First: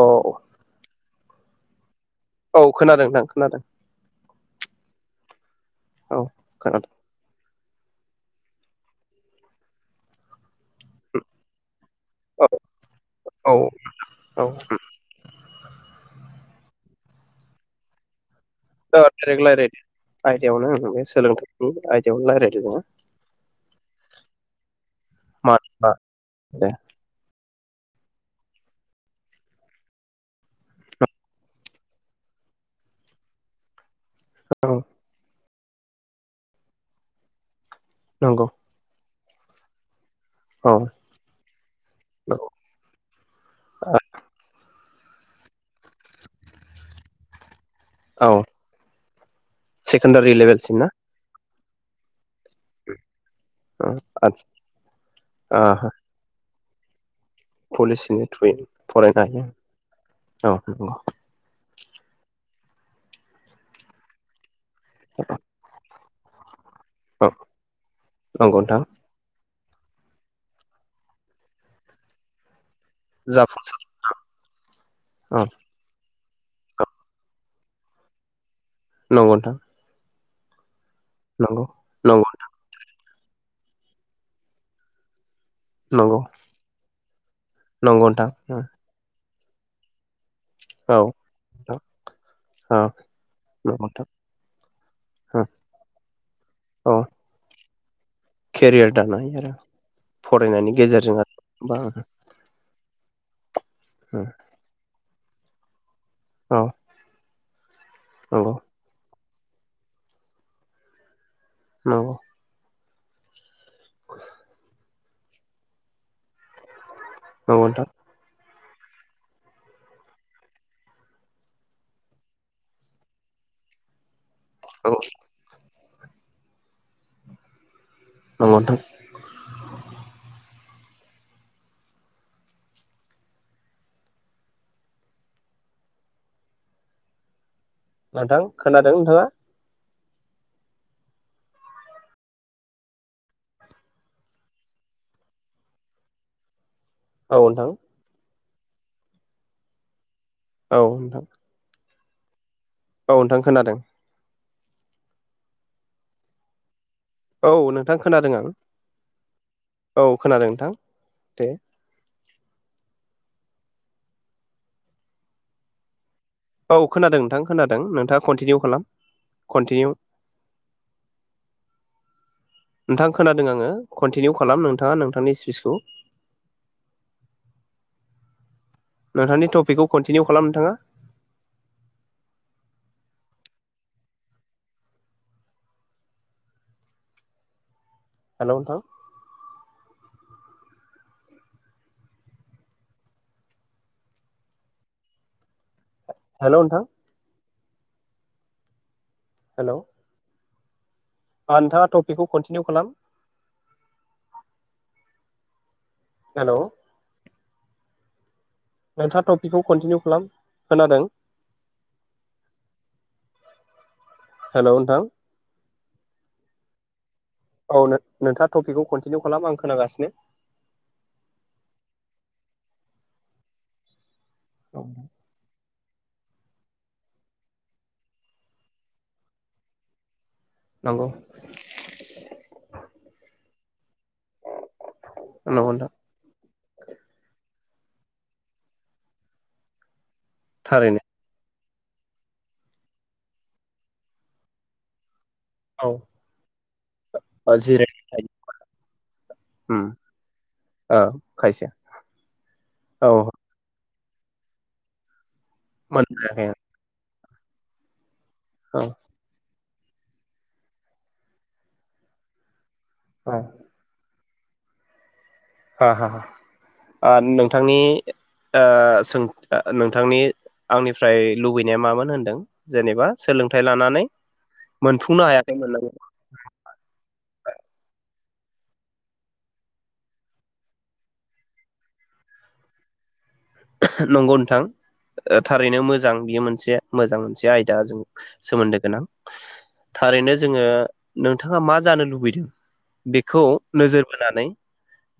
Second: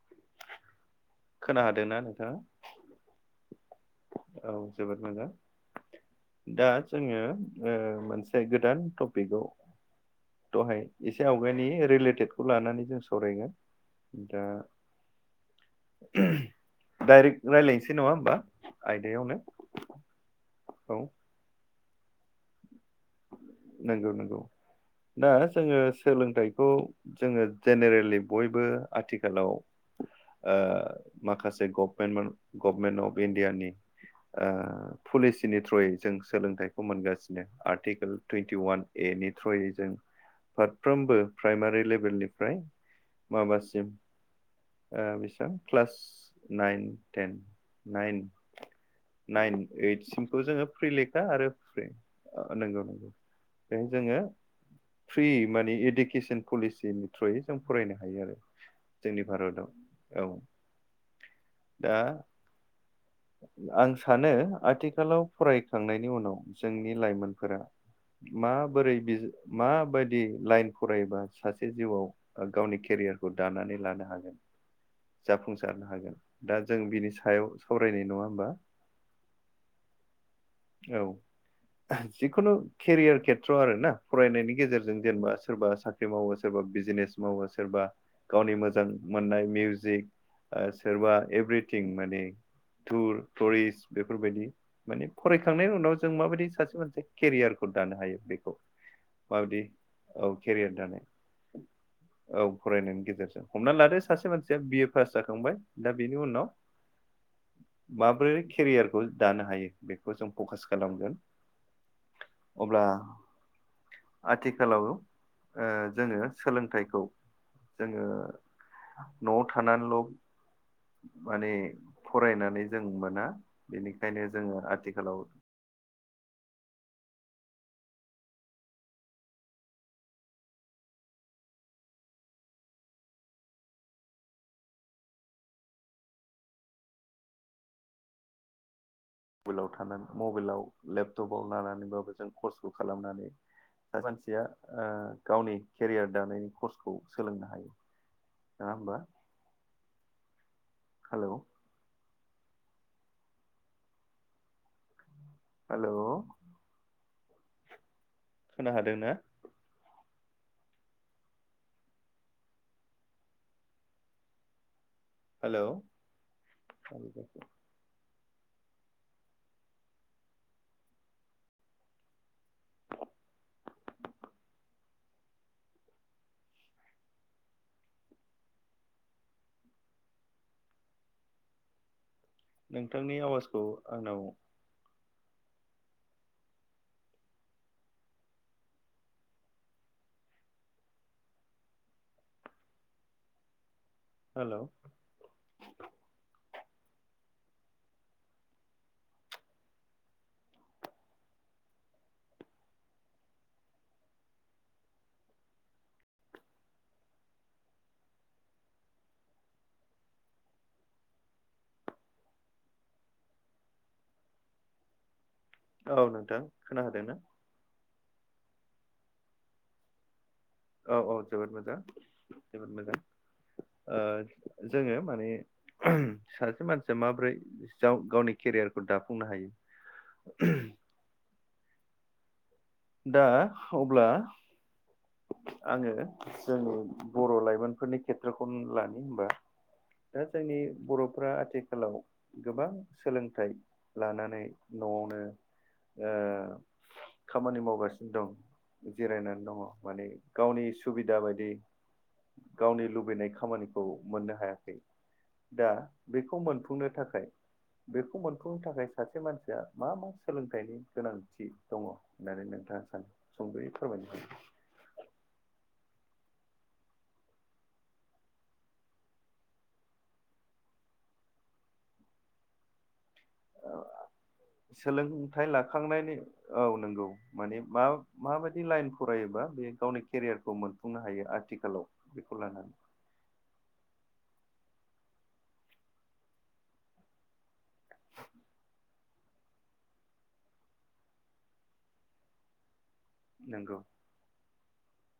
अ औ। खोना हादो ना? औ खोनादों नोंथां खोनादों। औ जोबोद मोजां औ दा खोनादों जोङो ओ मोनसे गोदान टपिकआव दहाय एसे आवगायनि रिलेटेडखौ औ लानानै जों औ सावरायगोन दा औ डाइरेक्ट रायजलायनोसै नङा होमबा अ आयदायावनो डाइरेक रायलायदो आयदायाव नो औ उम सोलोंथाइ नि आयदायावनो रायलायदो नामा नंगौ नंगौ दा मानो जोङो होनबा सोलोंथाइखौ दे जोङो जेनेरेलि बयबो आथिखालाव ओ माखासे गभमेन्ट गभमेन्ट अफ इण्डियानि आ औ फुलिस नि थ्रुयै जों सोलोंथाइखौ मोनगासिनो आरथि कोल नंगौ टुइन्टि वान ए नि थ्रुयै जों औ फारफ्रोमबो प्राइमारि लेभेलनिफ्राय माबासिम ओ बेसेबां क्लास नाइन टेन नाइन औ नाइन ओइद सेकेणडारि सिमखौ जोङो लेभेलसिम ना फ्रि लेखा आरो फ्राय नंगौ नं [inaudible] बेहाय जोङो फ्रि माने आदसा इडुकेसन पुलिसि थ्रुयै जों फरायनो हायो पलिसिनि आरो थ्रुयै फरायनो जोंनि हायो भारताव औ दा आं सानो आथिखालाव फरायखांनाय नि उनाव जोंनि औ लाइमोनफोरा नंगौ नोंथां माबोरै बेज माबायदि लाइन फरायोबा सासे जिउआव गावनि केरियारखौ जाफुं दानानै लानो हागोन औ जाफुंसारनो हागोन। दा जों बिनि सायाव सावरायनाय नङा होमबा नंगौ नोंथां औ नंगौ नंगौ जिखुनु केरियार खेथ्र' आरो ना फरायनायनि गेजेरजों जेनेबा सोरबा साख्रि नंगौ मावो सोरबा बिजिनेस मावो सोरबा नंगौ नोंथां गावनि मोजां। मोननाय मिउजिक। ओ औ सोरबा नोंथां एभ्रिथिं माने औ टुर टुरिस्ट नंगौ बेफोरबायदि माने नोंथां फरायखांनायनि उनाव जों माबायदि सासे औ मानसिया केरियारखौ दानो हायो बेखौ केरियार दानो हायो आरो माबायदि औ केरियार फरायनायनि दानाय गेजेरजों आरो बा औ फरायनायनि गेजेरजों हमनानै लादो सासे मानसिया बि फास जाखांबाय। दा बेनि उनाव। औ माब्रै नंगौ केरियारखौ। दानो हायो? बेखौ जों फकास खालामगोन। नंगौ। अब्ला आथिखालाव ओ जोङो सोलोंथाइखौ। नंगौ नोंथां जोङो। नआव थानानोल माने फरायनानै जों मोना बेनिखायनो। जोङो औ आथिखालाव। नंगौ थां। नोंथां खोना स्कुलाव थानानै। मबाइलाव लेपटपाव लानानैबाबो जों कर्सखौ खालामनानै मानसिया ओ गावनि केरियार दानाय कर्सखौ औ सोलोंनो नोंथां हायो। [unintelligible] औ नोंथां। हेलौ औ नोंथां खोनादों। हेलौ। औ नो खोनो हादोंना? औ खोनादों नोंथां दे। हेलौ। औ खोनादों नोंथां खोनादों नोंथां। कन्टिनिउ खालाम कन्टिनिउ। नोंथां खोनादों आङो कनटिनिउ खालाम नोंथाङा नों पनि स्पिसखौ। नोंथांनि टपिकखौ कन्टिनिउ खालाम नोंथाङा। नोंथांनि आवाजखौ आंनाव हेलौ नोंथां। हेलौ। हेल' नोंथां हेलौ नोंथाङा टपिकखौ कन्टिनिउ खालाम हेल' नोंथाङा टपिकखौ कन्टिनिउ खालाम खोनादों। हेल' नोंथां औ नोंथां खोना हादों ना? औ नोंथाङा टपिकखौ कन्टिनिउ खालाम आं खोनागासिनो। औ औ जोबोद मोजां जोबोद मोजां ओ जोङो माने सासे मानसिया माबोरै जाव गावनि केरियारखौ दाफुंनो हायो। नंगौ दा अब्ला नंगौ नोंथां आङो जोंनि बर' लाइमोन फोरनि खेथ्र'खौनो लानि होबा दा जोंनि थारैनो बर'फ्रा आथि खालाव गोबां सोलोंथाइ लानानै न'आवनो औ ओ ओ खामानि जिरायना मावगासिनो थायो दं जिरायनानै दङ। उम माने गावनि ओ सुबिदा बायदि खायसे गावनि औ लुबैनाय खामानि औ मोननो हायाखै दा बेखौ मोनखायाखै मोनफुंनो थाखाय बेखौमोन नो औ थाखाय सासे मानसिया मा मा सोलोंथाइनि गोनांथि दङ होननानै नोंथाङा औ सुंदयै फोरमाय ह ह अ नोंथांनि आ सों नोंथांनि आंनिफ्राय लुबैनाया मामोन होनदों जेनेबा? सोलोंथाइ लानानै मोनफुंनो सोलोंथाइ हायाखैमोन नामा? लाखांनायनि औ नंगौ माने मा माबायदि लाइन फरायोबा बे गावनि केरियारखौ मोनफुंनो हायो आथिखालाव बेखौ लानानै नंगौ नोंथां थारैनो मोजां बियो मोनसे मोजां मोनसे आयदा जों सोमोन्दो गोनां थारैनो जोङो नोंथाङा मा जानो लुबैदों। बेखौ नंगौ नोजोर बोनानै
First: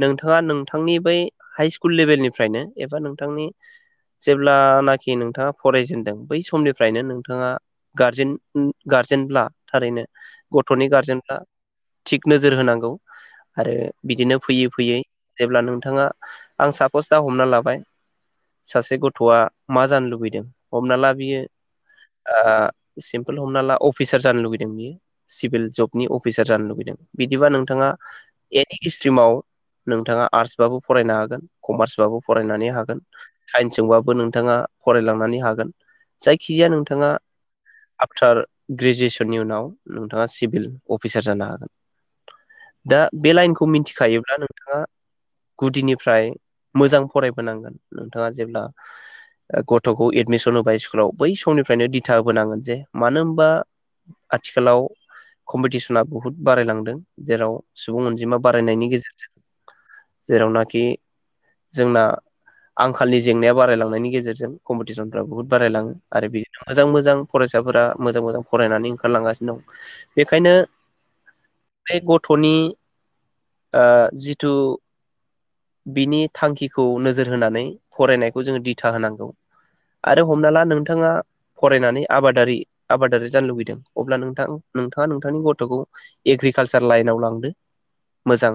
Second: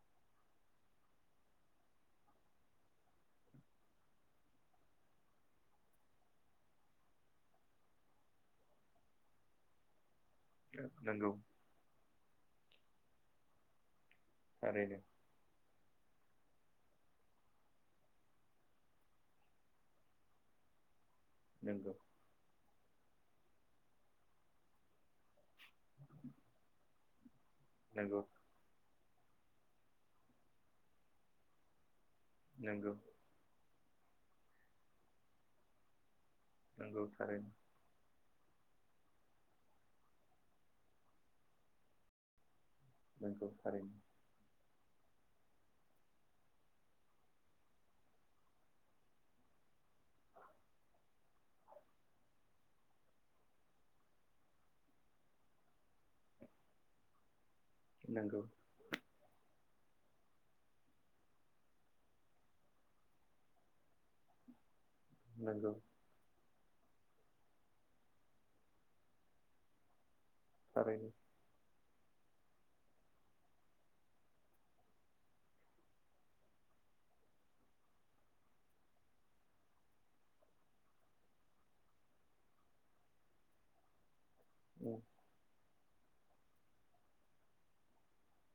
नोंथाङा नोंथांनि बै हाइ स्कुल लेबेलनिफ्रायनो एबा नों थांनि जेब्लानाखि नोंथाङा फरायजेनदों बै समनिफ्रायनो नोंथाङा गारजेन गारजेनब्ला थारैनो गथ'नि नंगौ गारजेनफ्रा थिग नोजोर होनां औ आरो बिदिनो फैयै थारैनो फैयै जेब्ला नोंथाङा आं सापस दा हमना लाबाय सासे गथ'आ मा जानो लुबैदों हमना ला बियो नंगौ आ सिमपोल हमना ला अफिसार जानो लुुबैदों बियो सिभिल जबनि अफिसार जानो लुगैदों बिदिब नों नोंथाङा नंगौ एनि हिस्ट्रिमाव नोंथाङा आर्स बाबो फरायनो हागोन कमार्सबाबो फरायनानै नंगौ हागोन साइन्सजोंबाबो नोंथाङा फरायलांनानै हागोन। जायखिजाया नंगौ नोंथाङा थारैनो आफटार ग्रेजुवेसन फोरनि उनाव नोंथाङा सिभिल अफिसार जानो हागोन। दा बे नंगौ लाइनखौ थारैनो मिथिखायोब्ला नोंथाङा गुदिनिफ्राय मोजां फरायबोनांगोन नोंथाङा जेब्ला गथ'खौ एडमिसन होबाय स्कुलाव बै समनिफ्रायनो दिथा होबोनांगोन जे मानो होनबा आथिखालाव कम्पिटिसना बुहुद बारायलांदों जेराव सुबुं नंगौ अनजिमा बारायनायनि गेजेरजों जेरावनाखि जोंना आंखाल जेंनाया बारायलांनायनि गेजेरजों कम्पि पटिसन बहुत नंगौ बारायलाङो आरो बे मोजां मोजां फरायसाफोरा मोजां मोजां फरायनानै ओंखारलांगासिनो दं। बेखायनो थारैनो बे गथ' ट'नि ओ जिथु बिनि थांखिखौ नोजोर होनानै फरायनायखौ जोङो दिथा होनांगौ आरो हमना ला नोंथाङा फरायनानै आबादारि आबादारि जानो लुुबैदों अब्ला नों थां नोंथाङा नोंथांनि गथ'खौ एग्रिकालसार लाइनाव लांदो मोजां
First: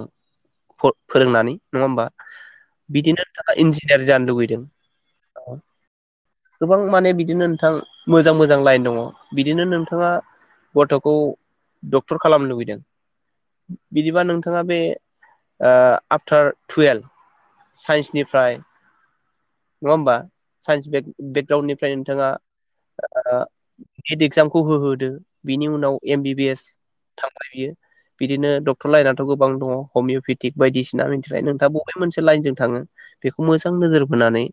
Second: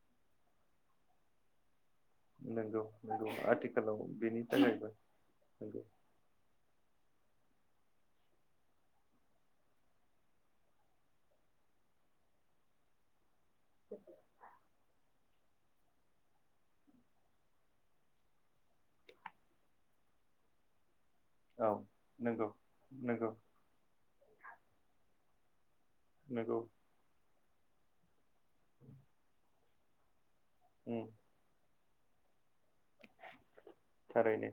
फ फोरोंनानै नङा होमबा नंगौ नंगौ बिदिनोथाङा आथिखालाव इन्जिनियार जानो बेनि लुबैदों थाखायबो नंगौ गोबां माने बिदिनो नोंथां मोजां मोजां लाइन दङ बिदिनो नोंथाङा गथ'खौ डक्टर खालामनो लुबैदों बिदिबा नोंथाङा बे ओ आफथार टुयेल्भ साइन्सनिफ्राय नङा होमबा साइन्स बेग औ बेकग्राउणडनिफ्राय नोंथाङा नंगौ नंगौ आ निट एगजामखौ होहोदो बिनि उनाव एम बि बि नंगौ एस थांबाय बियो बिदिनो डक्टर लइनाथ' गोबां दङ हमिअपेटि थिग उम बायदिसिना दा बबे मोनसे लाइनजों थाङो? बेखौ मोजां नोजोर बोनानै थारैनो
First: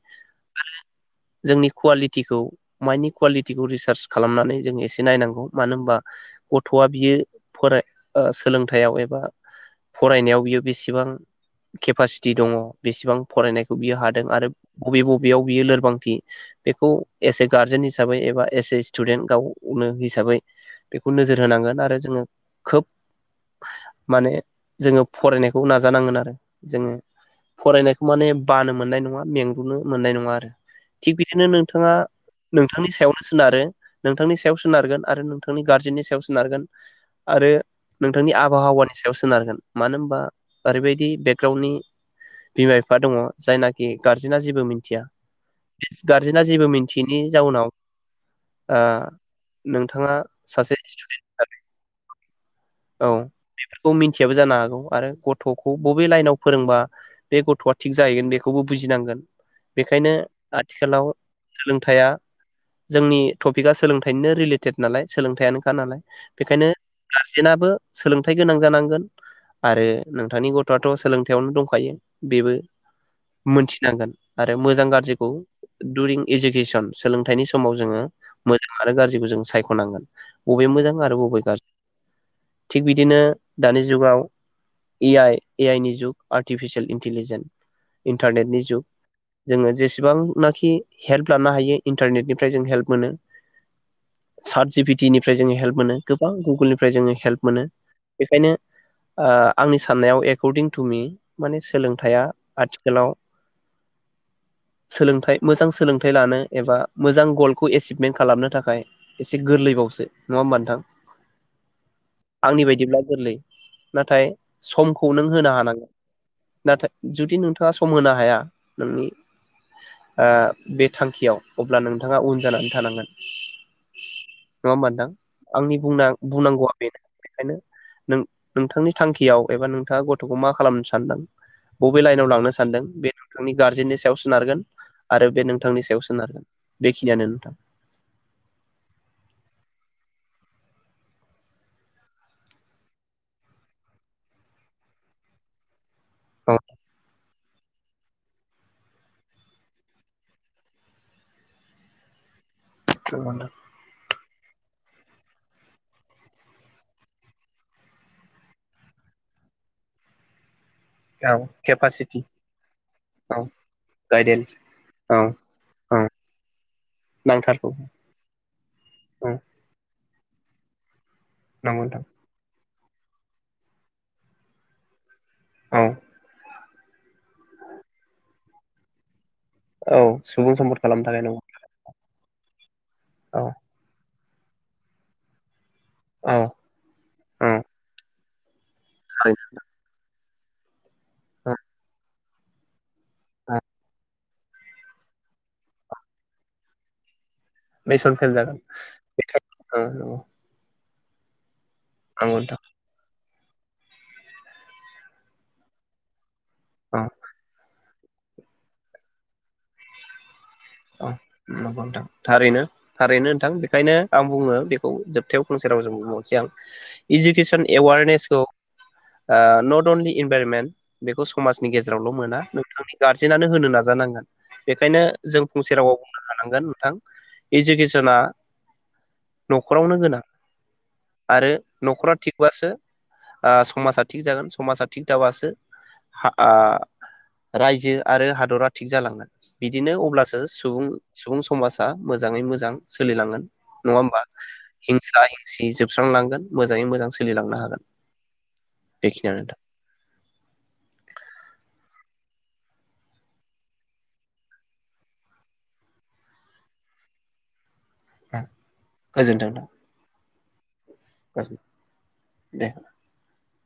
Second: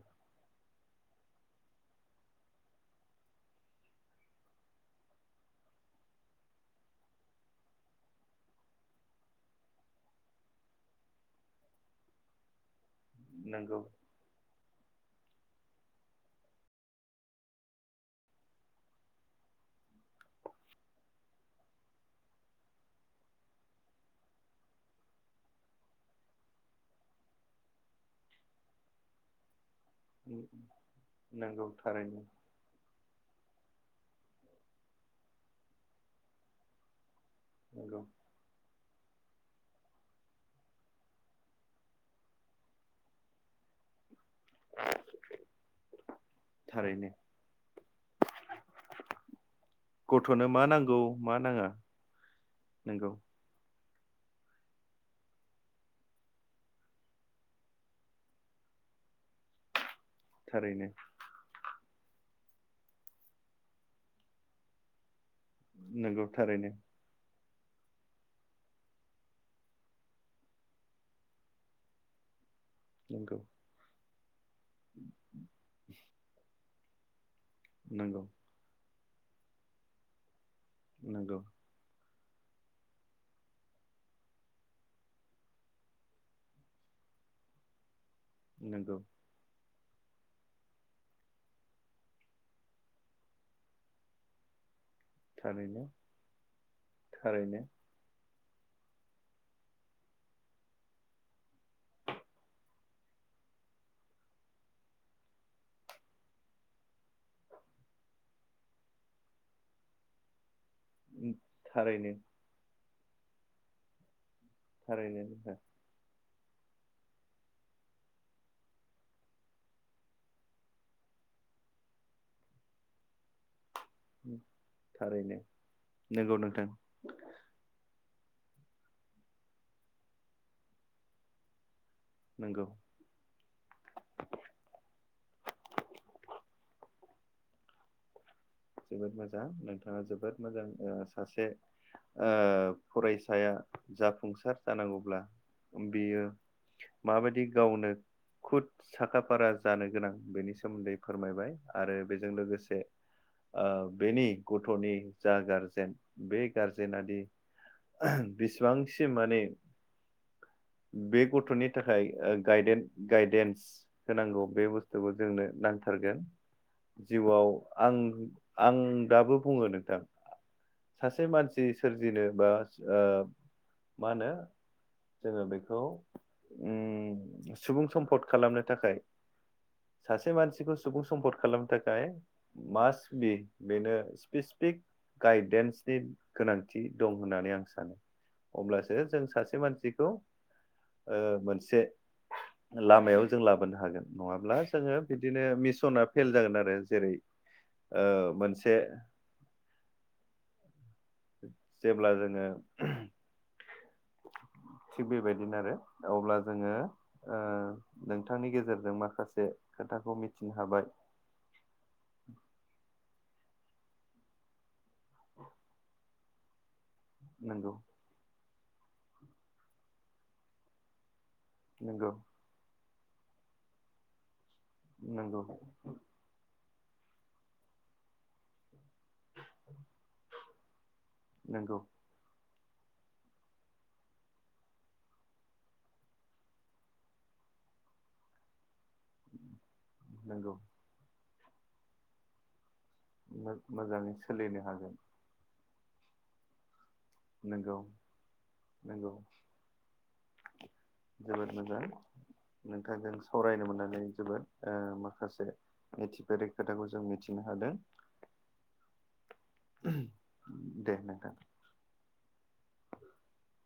जोंनि कुवालिटिखौ माइण्डनि कुवालिटिखौ रिसार्च खालामनानै जों एसे नायनांगौ। मानो होनबा गथ'आ बियो फराय ओ सोलोंथायाव एबा फरायनायाव बियो बेसिबां केपासिटि दङ। बेसेबां नंगौ फरायनायखौ बियो हादों आरो बबे बबेयाव बियो लोरबांथि बेखौ एस ए गार्जेन हिसाबै एबा एस ए स्टुडेन्ट गावनो हिसाबै बेखौ नोजोर होनांगोन आरो जोङो खोब माने जोङो फरायनायखौ नाजानांगोन आरो। जोङो फरायनायखौ माने बानो मोननाय नङा मेंगलुनो मोननाय नङा आरो थिग बिदिनो नंगौ नोंथाङा थारैनो नोंथांनि सायावनो सोनारो। नोंथांनि सायाव सोनारगोन आरो नोंथांनि गार्जेननि सायाव सोनारगोन आरो नंगौ नोंथांनि आबहावानि सायाव सोनारगोन मानो होनबा ओरैबायदि बे गावनि बिमा बिफा दङ जायनाखि गार्जेना जेबो मिथिया। गार्जेना जेबो थारैनो मिन्थियैनि जाउनाव ओ नोंथाङा गथ'नो मा सासे नांगौ मा नाङा औ नंगौ खौ मिथियाबो जानो हागौ आरो गथ'खौ बबे लाइनाव फोरोंबा बे गथ'आ थिग जाहैगोन बेखौबो बुजिनांगोन। बे खायनो थारैनो आथिखालाव सोलों थाइया जोंनि टपिकआ सोलोंथाइनिनो रिलेटेड नालाय सोलोंथाइयानोखा नालाय नंगौ बेखायनो थारैनो जेनाबो सोलोंथाइ गोनां जांगोन आरो नोंथांनि गथ'आथ' सोलोंथाइयावनो दंखायो बेबो नंगौ मोनथिनांगोन आरो मोजां गाज्रिखौ दुरिं इडुकेसन सोलोंथाइनि समाव जोङो नंगौ मोजां आरो गाज्रि बेखौ जों सायख'नांगोन बबे मोजां आरो नंगौ बबे गाज्रि। थिग बिदिनो दानि जुगाव ए आइ ए आइ नि जुग आर्टिफिसियेल इन्टलिजेन् इन्टारनेटनि जुग नंगौ जोङो जेसे जेसेबां नाखि हेल्प लानो हायो इन्टारनेटनिफ्राय जों हेल्प मोनो सार्ट जि पि टि निफ्राय जोङो हेल्प थारैनो मोनो गोबां गुगोलनिफ्राय जोङो हेल्प थारैनो मोनो बेखायनो ओ आंनि साननायाव एकर्डिं तु मि माने सोलोंथाइया आथिखालाव सोलोंथाइ मोजां सोलोंथाइ लानो एबा मोजां गलखौ एसिभमेन्ट खालामनो थाखाय एसे गोरलैबावसो। नङा होमबा नोंथां? थारैनो। आंनि बायदिब्ला गोरलै नाथाय समखौ थारैनो नों होनो नोंथां हा नाथाय जुदि नोंथाङा सम होनो हाया नोंनि ओ बे थांखियाव अब्ला नोंथाङा उन जानानै थानांगोन। नङा होमबा नोंथां थारैनो आंनि नंगौ नोंथां बुंना-बुंनांगौवा बेनो बेखायनो नों नोंथांनि थांखियाव एबा नोंथाङा गथ'। बेखौ मा खालामनो सान्दों। बबे लाइनाव लांनो नंगौ सानदों बे नोंथांनि गार्जेननि सायाव सोनारगोन आरो बे नोंथांनि सायाव सोनारगोन बे। ख नेनथ। जोबोद मोजां नोंथाङा जोबोद मोजां सासे फरायसाया जाफुंसार जानांगौब्ला। बेयो औ माबायदि। गावनो खुद साखा फारा जानो गोनां बेनि सोमोन्दै फोरमायबाय आरो बेजों लोगोसे। थगा [inaudible] ओ बेनि गथ'नि जा गारजेन बे गारजेना दि बिसिबांसि माने। बे नोंथां औ गथ'नि थाखाय केपासिटि गायद औ गायदेन्स होनांगौ गायदेन्स बे बुस्थुखौ औ जोंनो औ नांथारगोन जिउआव नांथारगौ आं। आं औ दाबो बुङो नों। [inaudible] सासे मानसि नंगौ नोंथां सोरजिनो बा। मा होनो। जोङो बेखौ। औ सुबुं सम्फद खालामनो थाखाय। औ सासे मानसिखौ सम्पद सुबुं खालामनो थाखाय सम्फद नंगौ खालामनो थाखाय। मास। बि औ बेनो। Specific guidance. नि औ गोनांथि दं औ होननानै आं सानो। अब्लासो जों थारैनो सासे मानसिखौ। औ मोनसे। लामायाव जों औ लाबोनो हागोन नङाब्ला जोङो बिदिनो मिसना फेल जागोन आरो जेरै ओ मोनसे [inaudible] [inaudible] जेब्ला नंगौ जोङो। नोंथां थिग बेबायदिनो आरो अब्ला। जोङो ओ [inaudible] नोंथांनि गेजेरजों माखासे खोथाखौ मिथि। औ नंगौ नोंथां थारैनो। थारैनो होनथां बेनिखायनो आं बुङो बेखौ जोबथायाव फंसे रावजों बुंबहरनोसै आं इडुकेसन नंगौ एवारनेसखौ ओ नट अनलि इनभाइरमेन्ट बेखौ स माजनि नंगौ गेजेरावल' मोना नोंथांनि गारजेनानो होनो नाजानांगोन बेखायनो नंगौ जों फंसेे राव बुंनो हानांगोन थां इजुकेसना न'खरावनो गोनां आरो नंगौ न'खरा थिग थाबासो ओ समाजा थिग जागोन समाजा थिग थाबासो हा आ रायजो आरो हादरा थिग जालांगोन बिदिनो अब्लासो नंगौ सुबुं सुबुं समाजा मोजाङै मोजां सोलिलांगोन नङा मोजाङै होमबा सोलिनो हागोन हिंसा हिंसि जोब स्रांलांगोन मोजाङै मोजां सोलिलांनो नंगौ हागोन नंगौ बेखिनियानो जोबोद मोजां नोंथांजों सावरायनो मोननानै जोबोद ओ माखासे मिथिफेरै खोथाखौ जों मिथिनो हादों [unintelligible] गोजोन्थों थां दे नोंथां [unintelligible]